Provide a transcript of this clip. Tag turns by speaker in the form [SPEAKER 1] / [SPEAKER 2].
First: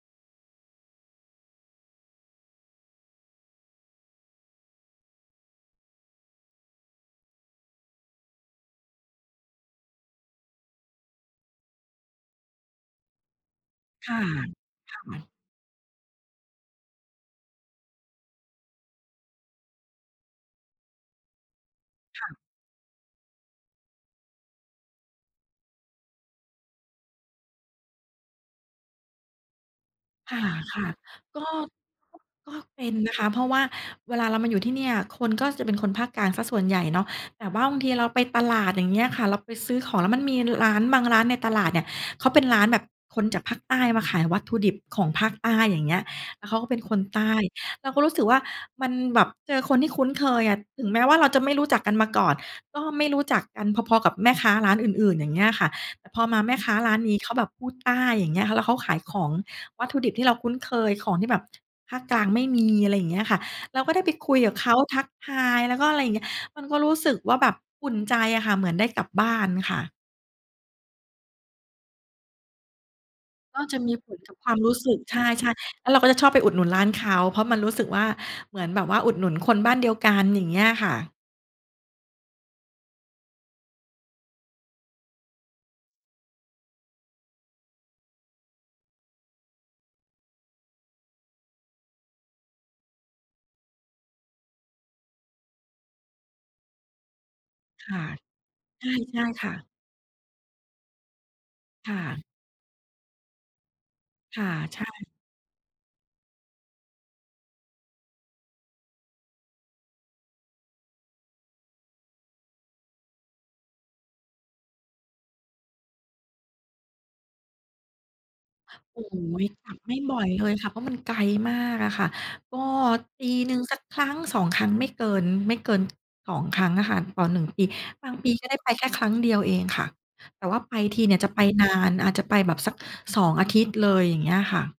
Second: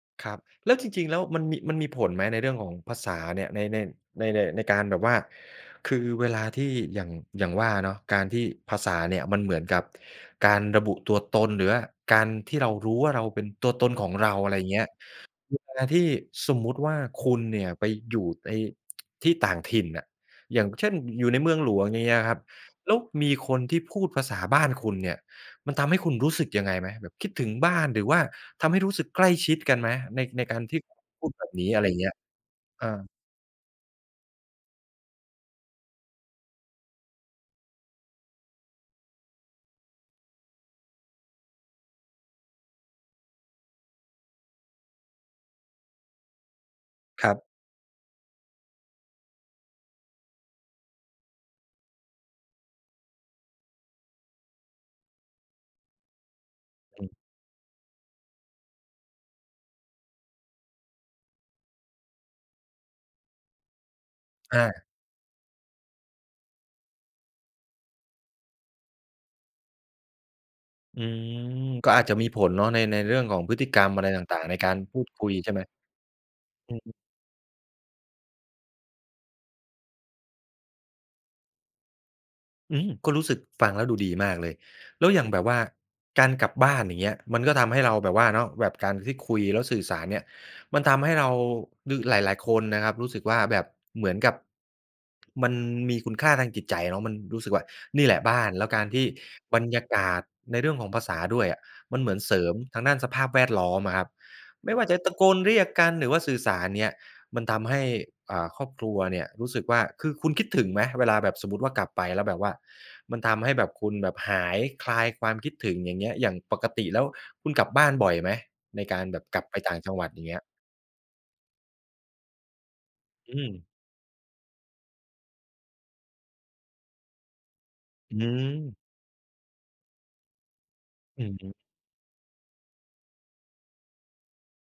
[SPEAKER 1] ครับ แล้วจริง ๆ แล้ว มันมี มันมีผลไหม ในเรื่องของภาษาเนี่ย ใน ใน ใน ใน ในการแบบว่า คือเวลาที่อย่าง อย่างว่าเนาะ การที่ภาษาเนี่ยมันเหมือนกับการระบุตัวตน หรือว่าการที่เรารู้ว่าเราเป็นตัวตนข
[SPEAKER 2] ค
[SPEAKER 1] อง
[SPEAKER 2] ่ะ
[SPEAKER 1] เรา อะไรเงี้ย
[SPEAKER 2] ค่ะ
[SPEAKER 1] เวลาที่สมมุติว่า คุณเนี่ยไปอยู่ใน ที่ต่างถิ่นน่ะ อย่างเช่น อยู่ในเมืองหลวง อย่างเงี้ย
[SPEAKER 2] ค่
[SPEAKER 1] ค
[SPEAKER 2] ะ
[SPEAKER 1] รับ แล้วมีคนที่พูดภาษาบ้านคุณเนี่ย มันทำให้คุณรู้สึกยังไงไหม แบบคิดถึงบ้าน หรือว่าทำให้รู้สึกใกล้ชิดกันไหม? ใน
[SPEAKER 2] ค่
[SPEAKER 1] ในการที่
[SPEAKER 2] ะ
[SPEAKER 1] พูด
[SPEAKER 2] ๆ ก
[SPEAKER 1] แบ
[SPEAKER 2] ็
[SPEAKER 1] บนี้? อะไรเงี้ย
[SPEAKER 2] ก็ ก็เป
[SPEAKER 1] อ
[SPEAKER 2] ็น
[SPEAKER 1] า
[SPEAKER 2] นะคะ เพราะว่าเวลาเรามาอยู่ที่เนี่ย คนก็จะเป็นคนภาคกลางเสียส่วนใหญ่เนาะ แต่ว่าบางทีเราไปตลาด อย่างเงี้ยค่ะ เราไปซื้อของ แล้วมันมีร้านบางร้านในตลาดเนี่ย เขาเป็นร้านแบบ คนจากภาคใต้มาขายวัตถุดิบของภาคใต้ อย่างเงี้ย แล้วเขาก็เป็นคนใต
[SPEAKER 1] ครั
[SPEAKER 2] ้
[SPEAKER 1] บ
[SPEAKER 2] เราก็รู้สึกว่ามันแบบเจอคนที่คุ้นเคยอะ ถึงแม้ว่าเราจะไม่รู้จักกันมาก่อน ก็ไม่รู้จักกันพอ ๆ กับแม่ค้าร้านอื่น ๆ อย่างเงี้ยอะค่ะ แต่พอมาแม่ค้าร้าน
[SPEAKER 1] อ
[SPEAKER 2] น
[SPEAKER 1] ืม
[SPEAKER 2] ี้เขาแบบพูดใต้ อย่างเงี้ย แล้วเขาขายของ วัตถุดิบที่เราคุ้นเคย ของที่แบบภาคกลางไม่มี อะไรอย่างเงี้ยค่ะ เราก็ได้ไปคุยกับ
[SPEAKER 1] อ
[SPEAKER 2] เขา
[SPEAKER 1] า
[SPEAKER 2] ทักทาย แล้วก็ อะไรเงี้ย มันก็รู้สึกว่าแบบอุ่นใจอะค่ะ เหมือนได้กลับบ้านค่ะ
[SPEAKER 1] อืม ก็อาจจะมีผลเนาะ ใน ในเรื่องของพฤ
[SPEAKER 2] ก็
[SPEAKER 1] ติ
[SPEAKER 2] จ
[SPEAKER 1] ก
[SPEAKER 2] ะ
[SPEAKER 1] รร
[SPEAKER 2] ม
[SPEAKER 1] ม
[SPEAKER 2] ี
[SPEAKER 1] อะไ
[SPEAKER 2] ผ
[SPEAKER 1] ร
[SPEAKER 2] ล
[SPEAKER 1] ต
[SPEAKER 2] กับ
[SPEAKER 1] ่าง
[SPEAKER 2] คว
[SPEAKER 1] ๆ ใ
[SPEAKER 2] า
[SPEAKER 1] น
[SPEAKER 2] ม
[SPEAKER 1] ก
[SPEAKER 2] รู
[SPEAKER 1] า
[SPEAKER 2] ้
[SPEAKER 1] ร
[SPEAKER 2] สึ
[SPEAKER 1] พ
[SPEAKER 2] ก
[SPEAKER 1] ูด
[SPEAKER 2] ใช
[SPEAKER 1] คุย ใช
[SPEAKER 2] ่
[SPEAKER 1] ่ไหม?
[SPEAKER 2] ๆ แล้วเราก็จะชอบไปอุดหนุน
[SPEAKER 1] อื
[SPEAKER 2] ร้าน
[SPEAKER 1] ม
[SPEAKER 2] เขา เพราะมันรู้สึกว่าเหมือนแบบว่าอุดหนุนคนบ้านเดียวกัน อย่างเงี้ยค่ะ
[SPEAKER 1] อืม ก็รู้สึกฟังแล้วดูดีมากเลย แล้วอย่างแบบว่าการกลับบ้าน อย่างเงี้ย มันก็ทำให้เราแบบว่าเนาะ แบบการที่คุยแล้วสื่อสารเนี่ย มันทำให้เราหรือหลาย ๆ คนนะครับรู้สึกว่าแบบเหมือนกับ มันมีคุณค่าทางจิตใจเนาะ มันรู้สึกว่า
[SPEAKER 2] ค่
[SPEAKER 1] "น
[SPEAKER 2] ะ
[SPEAKER 1] ี่แหละบ้าน" แล้วก
[SPEAKER 2] ใ
[SPEAKER 1] า
[SPEAKER 2] ช
[SPEAKER 1] ร
[SPEAKER 2] ่
[SPEAKER 1] ที่
[SPEAKER 2] ใช่ค่
[SPEAKER 1] บร
[SPEAKER 2] ะ
[SPEAKER 1] รยากาศในเรื่องของภาษาด้วยอะ
[SPEAKER 2] ค
[SPEAKER 1] ม
[SPEAKER 2] ่
[SPEAKER 1] ันเหมือน
[SPEAKER 2] ะ
[SPEAKER 1] เสริมทางด้านสภาพแวดล้อมอะครับ
[SPEAKER 2] ค่ะ
[SPEAKER 1] ไม่
[SPEAKER 2] ใช
[SPEAKER 1] ว่าจะ
[SPEAKER 2] ่
[SPEAKER 1] ตะโกนเรียกกัน หรือว่าสื่อสาร อย่างเงี้ย มันทำให้ เอ่อ ครอบครัวเนี่ย รู้สึกว่า คือคุณคิดถึงไหม? เวลาแบบสมมุติว่ากลับไปแล้วแบบว่า มันทำให้แบบคุณแบบหาย คลายความคิดถึง อย่างเงี้ย อย่างปกติแล้ว คุณกลับบ้านบ่อยไหม ในก
[SPEAKER 2] โอ
[SPEAKER 1] า
[SPEAKER 2] ้
[SPEAKER 1] ร
[SPEAKER 2] โฮ
[SPEAKER 1] แบบกลับไป
[SPEAKER 2] ก
[SPEAKER 1] ต
[SPEAKER 2] ล
[SPEAKER 1] ่
[SPEAKER 2] ั
[SPEAKER 1] า
[SPEAKER 2] บ
[SPEAKER 1] งจ
[SPEAKER 2] ไ
[SPEAKER 1] ั
[SPEAKER 2] ม
[SPEAKER 1] ง
[SPEAKER 2] ่
[SPEAKER 1] หวัด?
[SPEAKER 2] บ
[SPEAKER 1] อย
[SPEAKER 2] ่
[SPEAKER 1] ่
[SPEAKER 2] อ
[SPEAKER 1] าง
[SPEAKER 2] ย
[SPEAKER 1] เงี้ย
[SPEAKER 2] เลยค่ะ เพราะมันไกลมากอะค่ะ ก็ป
[SPEAKER 1] อ
[SPEAKER 2] ี
[SPEAKER 1] ื
[SPEAKER 2] หนึ่ง
[SPEAKER 1] ม
[SPEAKER 2] สัก 1-2 ครั้ง ไม่เกิน ไม่เกิน 2 ครั้งอะค่ะ ต่อ 1 ปี บาง
[SPEAKER 1] อ
[SPEAKER 2] ปีก็ได้ไป
[SPEAKER 1] ืม
[SPEAKER 2] แค่ครั้งเดียวเองค่ะ แต่ว่าไปทีเนี่ย
[SPEAKER 1] อื
[SPEAKER 2] จะ
[SPEAKER 1] อ
[SPEAKER 2] ไป
[SPEAKER 1] ฮึ
[SPEAKER 2] นาน อาจจะไปแบบสัก 2 อาทิตย์เลย อย่างเงี้ยค่ะ